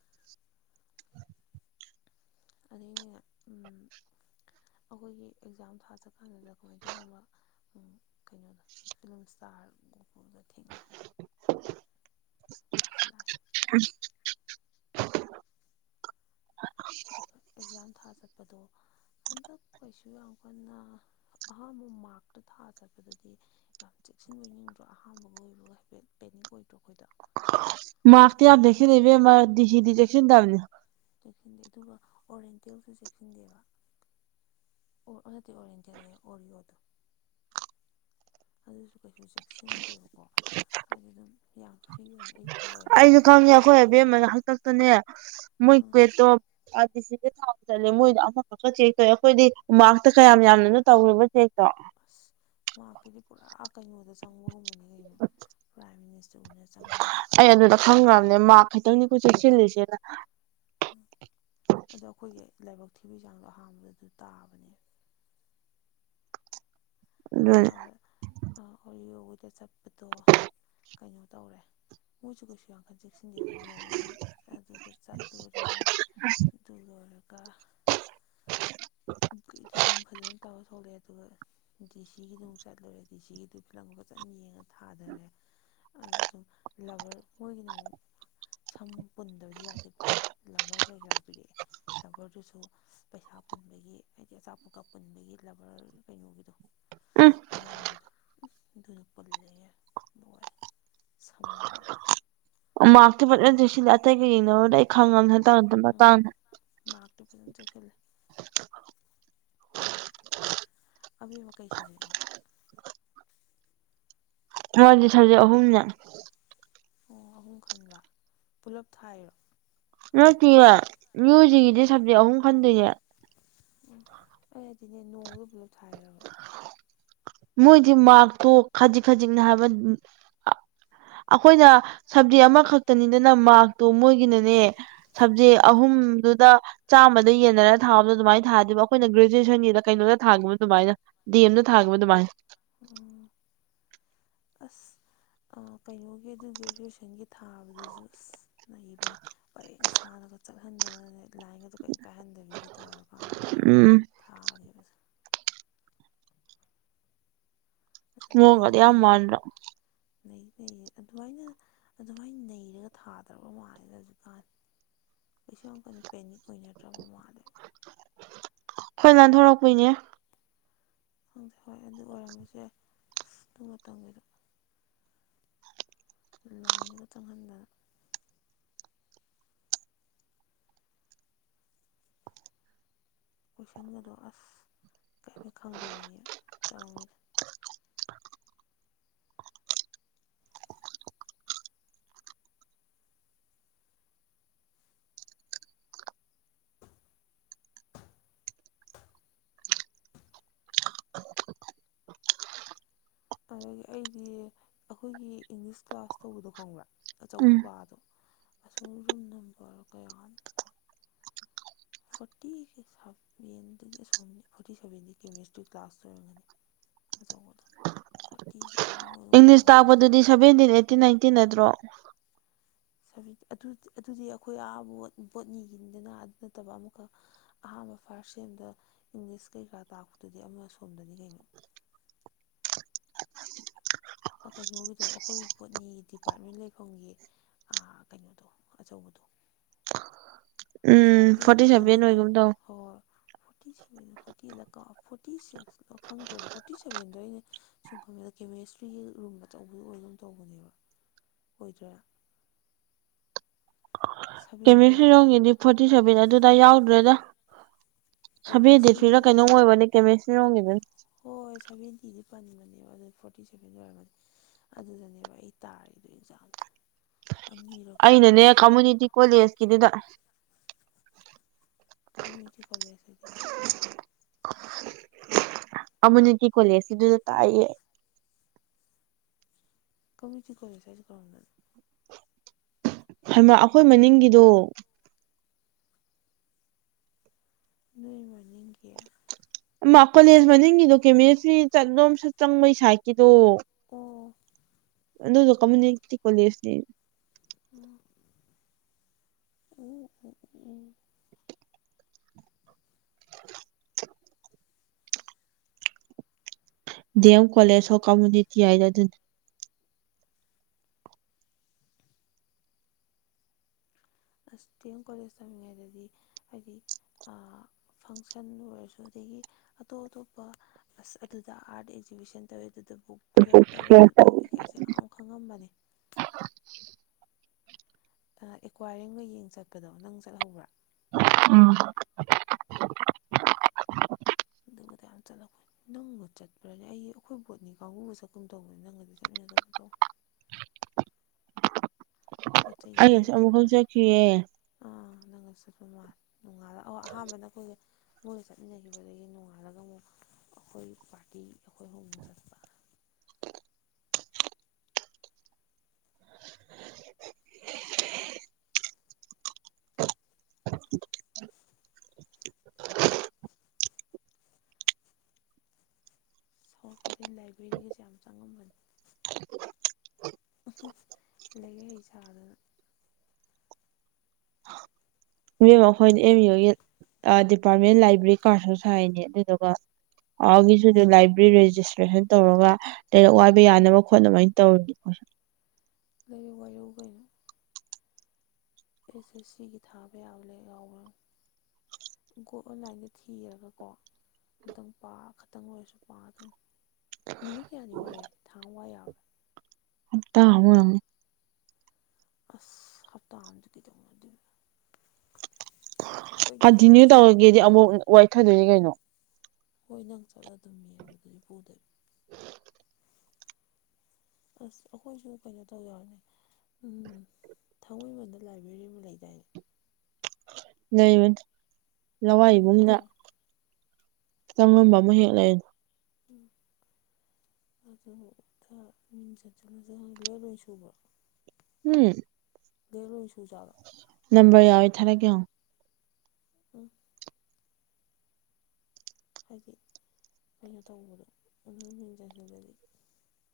[inaudible] ꯑꯗꯒꯤꯅꯦ ꯑꯩꯈꯣꯏꯒꯤ ꯑꯦꯛꯖꯥꯝ ꯊꯥꯖꯀꯥꯟꯗꯨꯗ ꯀꯃꯥꯏ ꯀꯩꯒꯨꯝꯕ ꯀꯩꯅꯣꯗꯣ ꯐꯤꯂꯝꯂꯝ ꯏꯁꯇꯥꯔ ꯒꯨꯀꯨꯜꯒ ꯊꯦꯡꯅꯩ ꯃꯥꯁꯨ ꯂꯥꯛ ꯎ ꯑꯗꯨꯒ ꯑꯦꯛꯖꯥꯝ ꯊꯥ ꯆꯠꯄꯗꯣ ꯍꯟꯗꯛ ꯀꯩꯁꯨ ꯌꯥꯝ ꯀꯟꯅ ꯑꯍꯥꯝꯕ ꯃꯥꯛꯔꯛꯇ ꯊꯥꯑ ꯆꯠꯄꯗꯗꯤ ꯌꯥꯝ ꯆꯦꯛꯁꯤꯟꯕꯅꯤꯡꯗ꯭ꯔꯣ ꯑꯍꯥꯥꯟꯕꯒ ꯑꯣꯏꯕꯒ ꯍꯥꯏꯐꯦꯠ ꯀꯣꯏꯗꯣ ꯑꯩꯈꯣꯏꯗ ꯃꯥꯥꯛ ꯇ ꯌꯥꯝꯗꯦ ꯂꯩꯕꯤ ꯃꯥ ꯁꯤꯗꯤꯁꯤ ꯇꯕꯅꯤ ꯆꯦꯛꯁꯤꯟꯗꯦ ꯑꯗꯨꯒ ꯑꯣꯔꯦꯟꯇꯦꯜꯁꯨ ꯆꯦꯛꯁꯤꯟꯗꯦꯕ ꯑꯣꯗꯤ ꯑꯣꯔ ꯏꯟꯗꯤꯌꯥꯗ ꯑꯣꯔꯤꯌꯣꯗ ꯑꯗꯨꯁꯨ ꯀꯩꯁꯨ ꯆꯦꯛꯁꯤꯟꯗꯦꯕꯀꯣ ꯑꯗꯨ ꯑꯗꯨꯝ ꯌꯥꯝ ꯐ꯭ꯔꯤ ꯑꯣꯏꯅ ꯑꯌꯨꯛ ꯑꯩꯁꯨ ꯈꯪꯉꯦ ꯑꯩꯈꯣꯏ ꯑꯕꯦꯝꯕꯅ ꯍꯥꯛꯇꯛꯇꯅꯦ ꯃꯣꯏ ꯎꯝ ꯀ꯭ꯋꯦꯠꯇꯣ ꯑꯗꯤ ꯁꯤꯗ ꯊꯥꯎ ꯆꯠꯂꯦ ꯃꯣꯏꯗ ꯑꯃꯈꯛꯀ ꯆꯦꯛ ꯇꯧꯋꯦ ꯑꯩꯈꯣꯏꯗꯤ ꯎ ꯃꯇ ꯀꯌꯥꯝ ꯌꯥꯝꯅꯣ ꯇꯧꯔꯦꯕ ꯆꯦꯛꯇꯣ ꯃꯥ ꯀꯗꯤ ꯄꯨꯔ ꯀꯩꯅꯣꯗ ꯆꯪꯕꯒꯨꯝꯕꯅꯤ ꯀꯩꯅꯣ ꯄ꯭ꯔꯥꯏꯝ ꯃꯤꯅꯤꯁꯇꯔꯅ ꯆꯪꯕꯒ ꯆꯞ ꯃꯅ ꯃꯥ ꯈꯤꯇꯪꯅꯤꯀꯣꯏ ꯆꯦꯛꯁꯤꯜꯂꯤꯁꯦꯅ ꯎꯝ ꯑꯗꯣ ꯑꯩꯈꯣꯏꯒꯤ ꯂꯥꯏꯕꯛ ꯊꯤꯕ ꯆꯥꯡꯗꯣ ꯑꯍꯥꯟꯕꯗ ꯑꯗꯨ ꯇꯥꯕꯅꯦ ꯑꯗꯨꯅꯦ ꯑ ꯗ ꯆꯠꯄꯗꯣ ꯀꯩꯅꯣ ꯇꯧꯔꯦ ꯃꯣꯏꯁꯨ ꯀꯩꯁꯨ ꯌꯥꯝꯦ ꯈꯖꯤꯦꯛ ꯁꯤꯟꯗꯤ ꯑꯗꯨꯗꯅꯦ ꯑꯗꯨꯗ ꯆꯠꯂꯨꯔꯦ ꯑꯗꯨꯒꯔ ꯗꯤ ꯑꯗꯨꯝ ꯐꯖꯅ ꯇꯧꯔ ꯊꯣꯛꯂꯛꯑꯦ ꯑꯗꯨꯒ ꯗꯤ ꯁꯤꯒꯤꯗꯨ ꯑꯃꯨꯛ ꯆꯠꯂꯨꯔꯦ ꯗꯤ ꯁꯤꯒꯤꯗꯨ ꯐꯤꯂꯝꯒ ꯐꯖꯅ ꯌꯦꯡꯉ ꯊꯥꯊꯔꯦ ꯑ ꯑꯗꯨꯝ ꯂꯕꯔ ꯃꯣꯏꯒꯤꯅ ꯑꯃꯨꯛ ꯁꯝ ꯄꯨꯟꯗꯕꯗꯤ ꯌꯥꯗꯦꯕꯀꯣ ꯂꯚꯔ ꯀꯩ ꯀꯔꯥ ꯄꯤꯔꯛꯑꯦ ꯂꯕꯔꯗꯨꯁꯨ ꯄꯩꯁꯥ ꯄꯨꯟꯕꯒꯤ ꯍꯥꯏꯗꯤ ꯑꯆꯥꯄꯣꯠꯀꯛ ꯄꯨꯟꯕꯒꯤ ꯂꯕꯔ ꯀꯩꯅꯣꯒꯤꯗꯣ ꯎꯝ ꯑꯅꯥꯕꯗ ꯑꯗꯨꯗ ꯄꯨꯜꯂꯦ ꯂꯣꯏ ꯁꯝ ꯃꯥꯒꯛꯇ ꯄꯂꯁꯤ ꯑꯇꯇꯩ ꯀꯅ ꯈꯪꯉ ꯎꯝ ꯃꯥꯔꯇꯨ ꯐꯖꯅ ꯆꯠꯁꯤꯜꯂꯦ ꯑꯕ ꯋꯥ ꯀꯩ ꯁꯖꯦꯛ ꯃꯣꯏꯗꯤ ꯁꯕꯖꯦꯛ ꯑꯍꯨꯝꯅꯦ ꯑꯣ ꯑꯍꯨꯝ ꯈꯟꯕ ꯄꯨꯂꯞ ꯊꯥꯏꯔꯣ ꯑꯗꯨꯗ ꯅꯠꯇꯌꯦ ꯃ꯭ꯌꯨꯖꯤꯛꯀꯤꯗꯤ ꯁꯕꯖꯦꯛ ꯑꯍꯨꯝ ꯈꯟꯗꯣꯏꯅꯦ ꯎꯝ ꯍ ꯑꯗꯨꯗꯤꯅꯦ ꯅꯣꯡꯗꯨ ꯄꯨꯂꯞ ꯊꯥꯏꯔꯕ ꯃꯣꯏꯗꯤ ꯃꯥꯔꯛꯇꯣ ꯈꯖꯤꯛ ꯈꯖꯤꯛꯅ ꯍꯥꯏꯕ ꯑꯩꯈꯣꯏꯅ ꯁꯕꯖꯦꯛ ꯑꯃꯈꯛꯇꯅꯤꯗꯅ ꯃꯥꯔꯛꯇꯣ ꯃꯣꯏꯒꯤꯅꯅꯦ ꯁꯕꯖꯤ ꯑꯥ ꯑꯍꯨꯝꯗꯨꯗ ꯆꯥꯝꯃꯗ ꯌꯦꯟꯅꯔꯒ ꯊꯥꯕꯗꯣ ꯑꯗꯨꯃꯥꯏꯅ ꯊꯥꯗꯕ ꯑꯩꯈꯣꯏꯅ ꯒ꯭ꯔꯦꯖꯨꯋꯦꯁꯟꯒꯤꯗ ꯀꯩꯅꯣꯗ ꯊꯥꯈꯤꯕ ꯑꯗꯨꯃꯥꯏꯅ ꯗꯤ ꯑꯦꯝꯗ ꯊꯥ ꯑꯗꯨꯃꯥꯏ ꯑꯣ ꯑꯁ ꯀꯩꯅꯣꯒꯤ ꯑꯗꯨ ꯒ꯭ꯔꯦꯖꯨꯋꯦꯁꯟꯒꯤ ꯊꯥꯕꯗꯁꯨ ꯑꯁ ꯂꯩꯕꯅꯦ ꯄꯔꯦꯡ ꯁꯅꯕ ꯆꯠꯍꯟꯗꯅ ꯂꯥꯏꯟ ꯑꯗꯨ ꯀꯔꯤꯝ ꯀꯥꯏꯍꯟꯗꯕꯤꯒꯦ ꯇꯧꯔ ꯀꯥꯟꯗꯒ ꯎꯝ ꯊꯥꯈꯤꯕꯁꯦ ꯃ ꯀꯗꯤ ꯌꯥꯝ ꯃꯥꯟ꯭ꯔ ꯂꯩ ꯂꯩ ꯑꯗꯨꯃꯥꯏꯅ ꯑꯗꯨꯃꯥꯏꯅ ꯅꯩꯔꯒ ꯊꯥꯗ꯭ꯔꯕ ꯃꯥꯜꯂꯦꯗ ꯍꯧꯖꯤꯛꯀꯥꯟ ꯄꯩꯁ ꯀꯩꯅ ꯄꯦꯅꯤꯛ ꯑꯣꯏꯅꯅꯠꯇ꯭ꯔꯕ ꯃꯥꯔꯦ ꯍꯣꯏ ꯂꯟꯊꯣꯔꯛꯄꯣꯏꯅꯦ ꯍꯪꯁꯦ ꯍꯣꯏ ꯑꯗꯨ ꯑꯣꯏꯔꯝꯃꯁꯦ ꯑꯁ ꯑꯗꯨ ꯃꯇꯝꯒꯤꯗꯣ ꯂꯥꯏꯅꯒ ꯆꯪꯍꯟꯗꯅ ꯀꯣꯏꯁꯟꯒꯗꯣ ꯑꯁ ꯀꯔꯤꯝꯇ ꯈꯪꯗꯕꯤꯅꯦ ꯇꯧꯔꯃꯤꯅ ꯑꯗꯒꯤ ꯑꯩꯗꯤ ꯑꯩꯈꯣꯏꯒꯤ ꯏꯪꯂꯤꯁ ꯀ꯭ꯂꯥꯁ ꯇꯧꯕꯗꯣ ꯈꯪꯕ꯭ꯔꯥ ꯑꯆꯧꯕ ꯎꯝ ꯀ꯭ꯂꯥꯁꯗꯣ ꯑꯁ ꯔꯨꯝ ꯅꯝꯗꯔꯣ ꯀꯌꯥ ꯐꯣꯔꯇꯤ ꯁꯚꯦꯟꯗꯨꯗꯤ ꯑꯁꯣꯝ ꯐꯣꯔꯇꯤ ꯁꯚꯦꯟꯗꯤ ꯀꯦꯃꯦꯁꯇ꯭ꯔꯤ ꯀ꯭ꯂꯥꯁ ꯑꯣꯏꯔꯝꯒꯅꯤ ꯑꯗ ꯏꯪꯂꯤꯁ ꯇꯥꯛꯄꯗꯨꯗꯤ ꯁꯚꯦꯟꯇꯤꯟ ꯑꯩꯠꯇꯤ ꯅꯥꯏꯟꯇꯤ ꯅꯠꯇ꯭ꯔꯣ ꯑꯗꯨꯗꯤ ꯑꯩꯈꯣꯏ ꯑꯍꯥꯕ ꯕꯣꯠ ꯅꯤꯈꯤꯅꯤꯗꯅ ꯑꯗꯨ ꯅꯠꯇꯕ ꯑꯃꯨꯛꯀꯛ ꯑꯍꯥꯥꯟꯕ ꯐꯔ ꯑꯥꯔꯁꯦꯝꯗ ꯏꯪꯂꯤꯁ ꯀꯩꯀꯥ ꯇꯥꯛꯄꯗꯨꯗꯤ ꯑꯃ ꯑꯁꯣꯝꯗꯅꯤ ꯀꯩꯅꯩꯅꯣ ꯀꯩꯅꯣꯒꯤꯗꯣ ꯑꯩꯈꯣꯏ ꯄꯣꯠꯅꯤ ꯗꯤꯄꯥꯔꯠꯃꯦꯟ ꯂꯩꯐꯝꯒꯤ ꯀꯩꯅꯣꯗꯣ ꯑꯆꯧꯕꯗꯣ [inaudible] ꯎꯝ ꯑꯁꯣꯝꯒꯤ ꯐꯣꯔꯇꯤ ꯇꯣꯏꯂꯦ ꯁꯚꯦꯟ ꯍꯣꯏ ꯑꯣꯏꯒꯨꯝ ꯇꯧ ꯍꯣꯏ ꯐꯇꯤ ꯐꯣꯔꯇꯤ ꯀ ꯐꯣꯔꯇꯤ ꯁꯤꯛꯁ ꯈꯪꯗ꯭ꯔꯦꯕ ꯐꯣꯔꯇꯤ ꯁꯕꯦꯟꯗꯣ ꯑꯩꯅ ꯁꯨꯝ ꯈꯪꯕꯦꯗ ꯀꯦꯃꯦꯁꯇ꯭ꯔꯤꯒꯤ ꯔꯨꯝ ꯑꯆꯧꯕ ꯑꯗꯨꯝ ꯇꯧꯕꯅꯦꯕ ꯑꯣꯏꯗ꯭ꯔꯥ ꯁꯚꯦꯟꯗꯤ ꯌꯥꯎꯕꯅꯦ ꯀꯦꯃꯤꯁꯇ꯭ꯔꯤꯔꯣꯝꯒꯤꯗꯤ ꯐꯣꯔꯇꯤ ꯁꯦꯚꯦꯟ ꯑꯗꯨꯗꯥ ꯌꯥꯎꯗ꯭ꯔꯦꯗ ꯊꯕꯤꯦꯗꯤ ꯀꯦꯃꯦꯁꯇ꯭ꯔꯤꯒꯤ ꯐꯤꯔ ꯀꯩꯅꯅꯨꯡ ꯑꯣꯏꯕꯅꯤ ꯀꯦꯃꯦꯁꯇꯔꯤꯔꯣꯡꯒꯤꯕ ꯄꯅꯤꯕꯅꯤꯕ ꯐꯣꯔꯇꯤ ꯁꯚꯦꯟ ꯂ ꯑꯣꯏꯔꯝꯃꯅꯤ ꯑꯗꯨꯗꯅꯦꯕ ꯑꯩ ꯇꯥꯔꯤꯗꯣ ꯑꯦꯛꯖꯥꯝꯗꯣ ꯑꯅꯤꯔꯛ ꯑꯩꯅꯅꯦ ꯊꯥꯎ ꯀꯝꯃꯨꯅꯤꯇꯤ ꯀꯣꯂꯦꯖꯀꯤꯗꯨꯗ ꯀꯝꯃ꯭ꯌꯨꯅꯤꯇꯤ ꯀꯣꯂꯦꯖ ꯍꯥꯏꯗꯤ ꯀꯃꯨꯅꯤꯇꯤ ꯀꯣꯂꯦꯖ ꯑꯗꯨꯗ ꯇꯥꯛꯌꯦ ꯀꯃꯤꯇꯤ ꯀꯂꯦ ꯁꯥꯏꯠꯀꯔ ꯑꯩꯈꯣꯏ ꯃꯅꯤꯡꯒꯤꯗꯣ ꯗ ꯃꯃꯤ ꯀꯌꯥ ꯃꯥ ꯀꯣꯂꯦꯖ ꯃꯅꯤꯡꯒꯤꯗꯣ ꯀꯦꯃꯦꯁꯇ꯭ꯔꯤ ꯆꯠꯂꯣꯝꯁꯨ ꯆꯪꯕꯩ ꯁꯥꯏꯀꯤꯗꯣ ꯑꯣ ꯑꯗꯨ ꯀꯃꯨꯅꯤꯇꯤ ꯀꯣꯂꯦꯖꯅꯤ ꯎꯝ ꯎꯝ ꯎꯝ D M college of community ꯍꯥꯏꯅ ꯑꯗꯨꯅꯤ ꯑꯁ ꯇꯤ ꯑꯦꯝ ꯀꯣꯂꯦꯖ ꯇꯝꯃꯤꯉꯩꯗꯗꯤ ꯍꯥꯏꯗꯤ ꯐꯪꯁꯟ ꯑꯣꯏꯔꯁꯨꯩ ꯑꯇꯣꯞ ꯑꯇꯣꯞꯄ ꯑ ꯑꯗꯨꯗ ꯑꯥꯔ ꯑꯦꯛꯖꯤꯕꯤꯁꯟ ꯇꯧꯋꯦ ꯕꯨꯛ ꯐꯤꯌꯔ ꯇꯧꯏꯤ ꯑꯗꯨ ꯇꯧꯏꯤ ꯀꯩꯁꯦ ꯌꯥꯝ ꯈꯪꯉꯝꯕꯅꯦ ꯑꯦꯀ꯭ꯋꯥꯏꯔꯤꯦꯡꯒ ꯌꯦꯡ ꯆꯠꯄꯗꯣ ꯅꯪ ꯆꯠꯍꯧꯕ꯭ꯔꯥ ꯎꯝ ꯑꯗꯨꯕꯨ ꯂ ꯅꯪꯕꯨ ꯆꯠꯄ꯭ꯔꯅꯦ ꯑꯩ ꯑꯩꯈꯣꯏ ꯕꯣꯠꯅꯤ ꯀꯥꯡꯕꯨ ꯆꯠꯀꯨꯝ ꯇꯧꯕꯅꯤ ꯅꯪꯒꯗꯤ ꯆꯠꯃꯤꯟꯅꯗꯕ ꯇꯧ [inaudible] ꯄꯣꯠ ꯆꯩꯩꯒ ꯑꯩ ꯉꯁꯤ ꯂꯩꯕ ꯑꯃꯨꯛꯈꯛ ꯆꯠꯄ ꯆꯠꯈꯤꯌꯦ ꯑꯥ ꯅꯪꯒ ꯆꯠꯄ ꯃꯥꯜꯂꯦ ꯅꯣꯡꯉꯥꯜꯂꯒ ꯑꯍꯥꯟꯕꯗ ꯑꯩꯈꯣꯏꯁꯦ ꯃꯣꯏꯒ ꯆꯠꯃꯤꯟꯅꯈꯤꯕꯗꯒꯤ ꯅꯣꯡꯉꯥꯜꯂꯒ ꯑꯃꯨꯛ ꯑꯩꯈꯣꯏ ꯄꯥꯔꯇꯤ ꯑꯩꯈꯣꯏ ꯍꯣꯡꯕꯨ ꯆꯠꯄ ꯊ ꯁꯔꯛꯄꯗꯒꯤ ꯂꯥꯏꯕ꯭ꯔꯦꯔꯤꯒꯤꯁꯦ ꯌꯥꯝ ꯆꯪꯉꯝꯕꯅꯤ ꯂꯩꯒꯦ ꯍ ꯆꯗ ꯃꯦꯝ ꯑꯩꯈꯣꯏꯅ ꯑꯦꯝ ꯌꯨꯒꯤ ꯗꯤꯄꯥꯔꯠꯃꯦꯟ ꯂꯥꯏꯕ꯭ꯔꯦꯔꯤ ꯀꯥꯔꯠꯁꯨ ꯁꯥꯏꯅꯦ ꯑꯗꯨꯗꯨꯒ ꯑꯒꯤꯁꯨ ꯂꯥꯏꯕ꯭ꯔꯦꯔꯤ ꯔꯦꯖꯤꯁꯇ꯭ꯔꯦꯁꯟ ꯇꯧꯔꯒ ꯂꯥꯏꯔꯛ ꯋꯥꯏꯕ ꯌꯥꯅꯕ ꯈꯣꯠꯅꯕꯥꯏꯅ ꯇꯧꯔꯤ ꯂꯩꯔ ꯋꯥꯔꯨ ꯑꯣꯏꯅ ꯑꯦꯁ ꯑꯦꯁ ꯁꯤꯒꯤ ꯊꯥꯕ ꯌꯥꯝꯂꯒꯥꯎꯕ ꯀꯣ ꯑꯣꯟꯂꯥꯏꯟꯗ ꯊꯤꯔꯒꯀꯣ ꯑꯇꯪ ꯄꯥ ꯈꯛꯇꯪ ꯑꯣꯏꯔꯁꯨ ꯄꯥ ꯑꯗꯨꯝ ꯅꯨꯃꯤꯠ ꯀꯌꯥꯅꯤ ꯋꯥꯏ ꯌꯥꯏ ꯊꯥꯡ ꯋꯥꯏ ꯌꯥꯕ ꯇ ꯑ ꯑꯁ ꯍꯞꯇꯥ ꯑꯗꯒꯤ ꯇꯧꯉꯗ ꯀꯟꯇꯤꯅ꯭ꯌꯨ ꯌꯥꯅꯤ ꯇꯧꯔꯒꯦꯗꯤ ꯑꯃꯨꯛ ꯋꯥꯏꯊꯗꯣꯏꯅꯤ ꯀꯩꯅꯣ ꯍꯣꯏ ꯅꯪ ꯆꯠꯂ ꯑꯗꯨꯝꯅꯦꯕ ꯑꯗꯨꯗꯤ ꯄꯨꯗꯣꯏ ꯎ ꯑꯁ ꯑꯩꯈꯣꯏꯁꯨ ꯀꯩꯅꯣ ꯇꯧꯖꯔꯅꯦ ꯎꯝ ꯊꯥꯡꯃꯩꯕꯟꯗ ꯂꯥꯏꯕ꯭ꯔꯦꯔꯤ ꯑꯃ ꯂꯩꯗꯥꯏꯅꯦ ꯂꯩꯕ ꯂꯋꯥꯏ ꯏꯕꯨꯡꯅ ꯑꯗꯨꯗ ꯆꯪꯕ ꯑꯃ ꯍꯦꯛꯂꯅ ꯎꯝ ꯑꯗꯨ ꯃꯤꯡ ꯆꯠꯁꯤꯜꯂꯁꯨ ꯍꯂꯦ ꯂꯣꯏ ꯁꯨꯕ ꯎꯝ ꯂꯩꯉ ꯅꯝꯕꯔ ꯌꯥꯎꯋꯦ ꯊꯥꯔꯛꯀꯦ ꯎꯝ ꯍꯥꯏꯗꯤ ꯀꯩꯅꯣ ꯇꯧꯕꯗꯣ ꯑꯗꯨ ꯃꯦꯟꯖꯖꯗꯗꯤ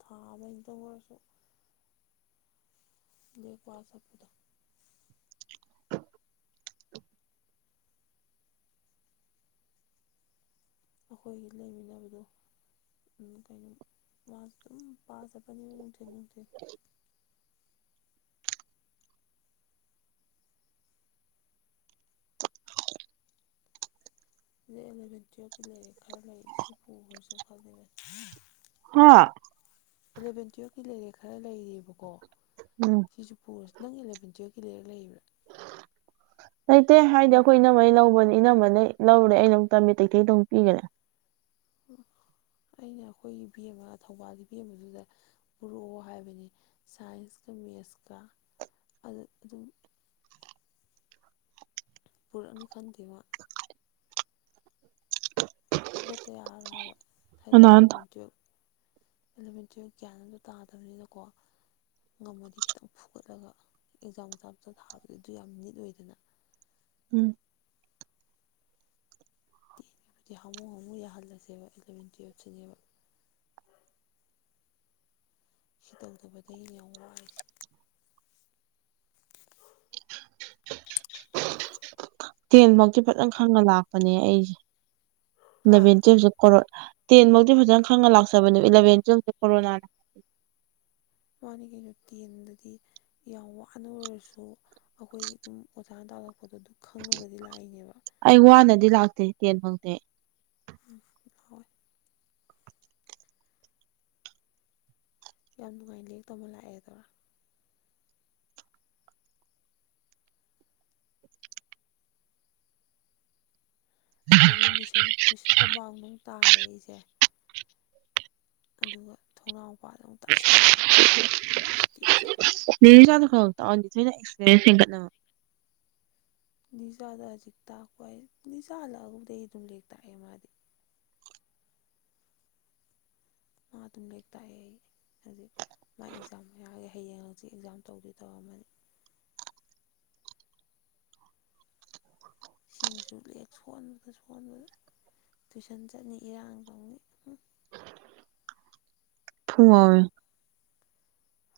ꯊꯥꯕꯒꯤꯇ ꯑꯣꯏꯔꯁꯨ ꯂꯩꯀ ꯁꯄꯗ ꯑꯩꯈꯣꯏꯒꯤ ꯂꯩꯃꯤꯟꯅꯕꯗꯨ ꯀꯩꯅ ꯃ ꯄꯥꯁ ꯅꯨꯡꯊꯤ ꯅꯨꯡꯊꯤ ꯑꯦꯂꯚꯦꯟ ꯇꯨꯋꯞꯀꯤ ꯂꯔꯛ ꯈꯔ ꯂꯩ ꯁꯤ ꯄꯨꯈ꯭ꯔꯁꯨꯦ ꯈꯜꯂꯤꯕ ꯍꯥꯥ ꯑꯦꯂꯚꯦꯟ ꯇꯨꯌꯦꯜꯞꯀꯤ ꯂꯩꯔꯦ ꯈꯔ ꯂꯩꯔꯦꯕꯀꯣ ꯎꯝ ꯁꯤꯁꯨ ꯄꯨꯔꯁꯤ ꯅꯪ ꯑꯦꯂꯚꯦꯟ ꯇꯨꯌꯦꯜꯀꯤ ꯂꯩꯔ ꯂꯩꯕ꯭ꯔꯥ ꯂꯩꯇꯦ ꯍꯥꯏꯗꯤ ꯑꯩꯈꯣꯏ ꯏꯅꯃꯩ ꯂꯧꯕꯅꯤ ꯏꯩꯅꯝꯕꯅ ꯂꯧꯔꯦ ꯑꯩꯅ ꯑꯃꯨ ꯇꯝꯃꯤ ꯇꯩꯊꯩꯗ ꯑꯃꯨꯛ ꯄꯤꯒꯅꯦꯦ ꯎꯝ ꯑꯩꯅ ꯑꯩꯈꯣꯏꯒꯤ ꯦꯝ ꯑꯃ ꯊꯧꯕꯥꯜꯒꯤ ꯚꯦꯝ ꯑꯃꯗꯨꯗ ꯎꯔꯛꯑꯣ ꯍꯥꯏꯕꯅꯤ ꯁꯥꯏꯟꯁ ꯑꯗꯨ ꯃꯁꯀꯥ ꯑꯗꯨ ꯑꯗꯨꯝ ꯄꯨꯔꯛꯅꯤ ꯈꯥꯟ ꯇ ꯐꯨꯒꯠꯇ ꯌꯥꯔꯣꯏ ꯍꯥꯏꯕ ꯍꯥꯏꯔꯤ ꯀꯅꯥꯅ ꯑꯦꯂꯚꯦꯟ ꯇꯨꯌꯦꯞ ꯑꯦꯂꯣꯃꯤꯦꯟꯇꯔꯤ ꯒ꯭ꯌꯥꯟ ꯑꯇ ꯇꯥꯗꯕꯅꯤꯅꯀꯣ ꯉꯝꯃꯗꯤ ꯈꯤꯇꯪ ꯐꯨꯒꯠꯂꯒ ꯑꯦꯛꯖꯥꯝ ꯃꯆꯥ ꯃꯆꯥ ꯊꯥꯕꯗ ꯑꯗꯨ ꯌꯥꯝ ꯅꯤꯠ ꯑꯣꯏꯗꯅ [inaudible] ꯎꯝ ꯇꯤꯉꯤꯕꯨꯗꯤ ꯍꯥꯃꯨ ꯍꯥꯃꯨ ꯌꯥꯍꯜꯂꯁꯦꯕ ꯏꯂꯚꯦꯟ ꯇꯨꯋꯜꯞꯁꯤꯅꯦꯕ ꯁꯤ ꯇꯧꯗꯕꯗ ꯑ ꯌꯥꯝ ꯋꯥꯦ ꯇꯦꯟꯃꯛꯇꯤ ꯐꯖꯅ ꯈꯪꯉ ꯂꯥꯛꯄꯅꯦ ꯑꯩꯁꯦ ꯍꯥ ꯏꯂꯚꯦꯟ ꯇꯨꯌꯦꯜꯞꯁꯦ ꯀꯣꯔ ꯇꯦꯟ ꯃꯧꯛꯇꯤ ꯐꯖꯅ ꯈꯪꯅ ꯂꯥꯛꯆꯕꯅꯦ ꯏꯂꯚꯦꯟ ꯍꯧ ꯀꯣꯔꯣꯅꯥꯅ ꯃꯥꯅꯤ ꯀꯩꯅꯣ ꯇꯦꯟꯗꯗꯤ ꯌꯥꯝ ꯋꯥꯅ ꯑꯣꯏꯔꯁꯨ ꯑꯩꯈꯣꯏ ꯑꯗꯨꯝ ꯑꯣꯖꯥꯅ ꯇꯥꯂꯛꯄ ꯄꯣꯠꯇꯨ ꯑꯗꯨ ꯈꯪꯉꯒꯗꯤ ꯂꯥꯛꯏꯅꯦꯕ ꯗꯤ ꯂꯥꯛꯇꯦ ꯇꯦꯟ ꯐꯪꯗꯦ ꯍꯣꯏ ꯌꯥꯝ ꯅꯨꯡꯉꯥꯏ ꯂ ꯇꯧꯃ ꯂꯥꯛꯑꯦꯗꯥ ꯑꯗꯒꯤ ꯃꯤꯁꯤꯟ ꯃꯤꯦꯁꯟ ꯀꯝꯄꯥꯎꯟ ꯅꯨꯡ ꯇꯥꯔꯦ ꯑꯩꯁꯦ ꯑꯗꯨꯒ ꯊꯣꯡꯅꯥꯎꯄꯥꯗ ꯑꯃꯨꯛ ꯇꯥꯁꯂꯑꯦ ꯄꯤꯛꯇ ꯇꯦꯛ ꯆ ꯥꯗ ꯈ ꯇꯥꯑꯗꯤ ꯊꯣꯏꯅ ꯑꯦꯛꯁꯄꯤꯔꯟꯁ ꯍꯦꯟꯒꯠꯅꯕ ꯅꯤꯁꯥꯗ ꯍꯧꯖꯤꯛ ꯇꯥꯛꯄ ꯍꯥꯏ ꯅꯤꯁꯥ ꯍꯜꯂꯛꯑꯒꯕꯨꯗꯒꯤ ꯑꯗꯨꯝ ꯂꯦꯛ ꯇꯥꯛꯑꯦ ꯃꯥꯗꯤ ꯃꯥ ꯑꯗꯨꯝ ꯂꯩ ꯇꯑ ꯍꯧꯖꯤꯛ ꯃꯥ ꯑꯦꯛꯖꯥꯝ ꯌꯥꯔꯒꯦ ꯍꯌꯦꯡꯁꯤ ꯑꯦꯛꯖꯥꯝ ꯇꯧꯗꯣꯏ ꯇꯧꯔꯝꯃꯅꯤ ꯁꯤꯃꯁꯨ ꯂꯦꯛ ꯁꯣꯟꯕꯗ ꯁꯣꯟꯕꯗ ꯇꯨꯏꯁꯟ ꯆꯠꯅꯤ ꯏꯔꯥꯡ ꯇꯧꯅꯤ ꯊꯨꯡ ꯑꯣꯏ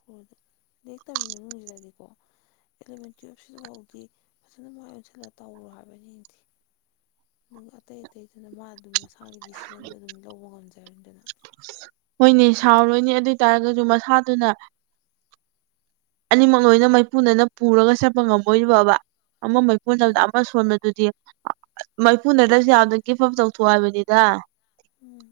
ꯍꯣꯏ ꯑꯗꯨ ꯂꯦꯛ ꯇꯝꯕꯤꯕ ꯃꯅꯨꯡꯁꯤꯗꯗꯤꯀꯣ ꯑꯦꯂꯚꯦꯟ ꯇꯨꯌꯦꯜꯞꯁꯤꯐꯥꯎꯗꯤ ꯐꯖꯅ ꯃꯥꯏ ꯑꯣꯟꯁꯤꯜꯂ ꯇꯧꯔꯣ ꯍꯥꯏꯕꯅꯤ ꯌꯦꯡꯗꯤ ꯑꯗꯨꯒ ꯑꯇꯩ ꯑꯇꯩꯗꯨꯅ ꯃꯥ ꯑꯗꯨꯝ ꯃꯁꯥꯒꯤ ꯗꯤꯁꯤꯖꯟꯗꯣ ꯑꯗꯨꯝ ꯂꯧꯕ ꯉꯝꯖꯔꯅꯤꯗꯅ ꯍꯣꯏꯅꯦ ꯁꯥꯎꯔꯣꯏꯅꯦ ꯑꯗꯨ ꯑꯣꯏ ꯇꯔꯒꯁꯨ ꯃꯁꯥꯗꯨꯅ ꯑꯅꯤꯃꯛ ꯅꯣꯏꯅ ꯃꯩꯄꯨꯅꯅ ꯄꯨꯔꯒ ꯆꯠꯄ ꯉꯝꯃꯣꯏꯔꯤꯕꯕ ꯑꯃ ꯃꯩꯐꯨ ꯇꯗ ꯄꯪ ꯑꯃ ꯁꯣꯟꯕꯗꯨꯗꯤ ꯃꯩꯐꯨꯅꯗꯁꯨ ꯌꯥꯝꯅ ꯀꯦꯞꯐꯝ ꯇꯧꯊꯣꯛꯑꯕꯅꯤꯗ ꯎꯝ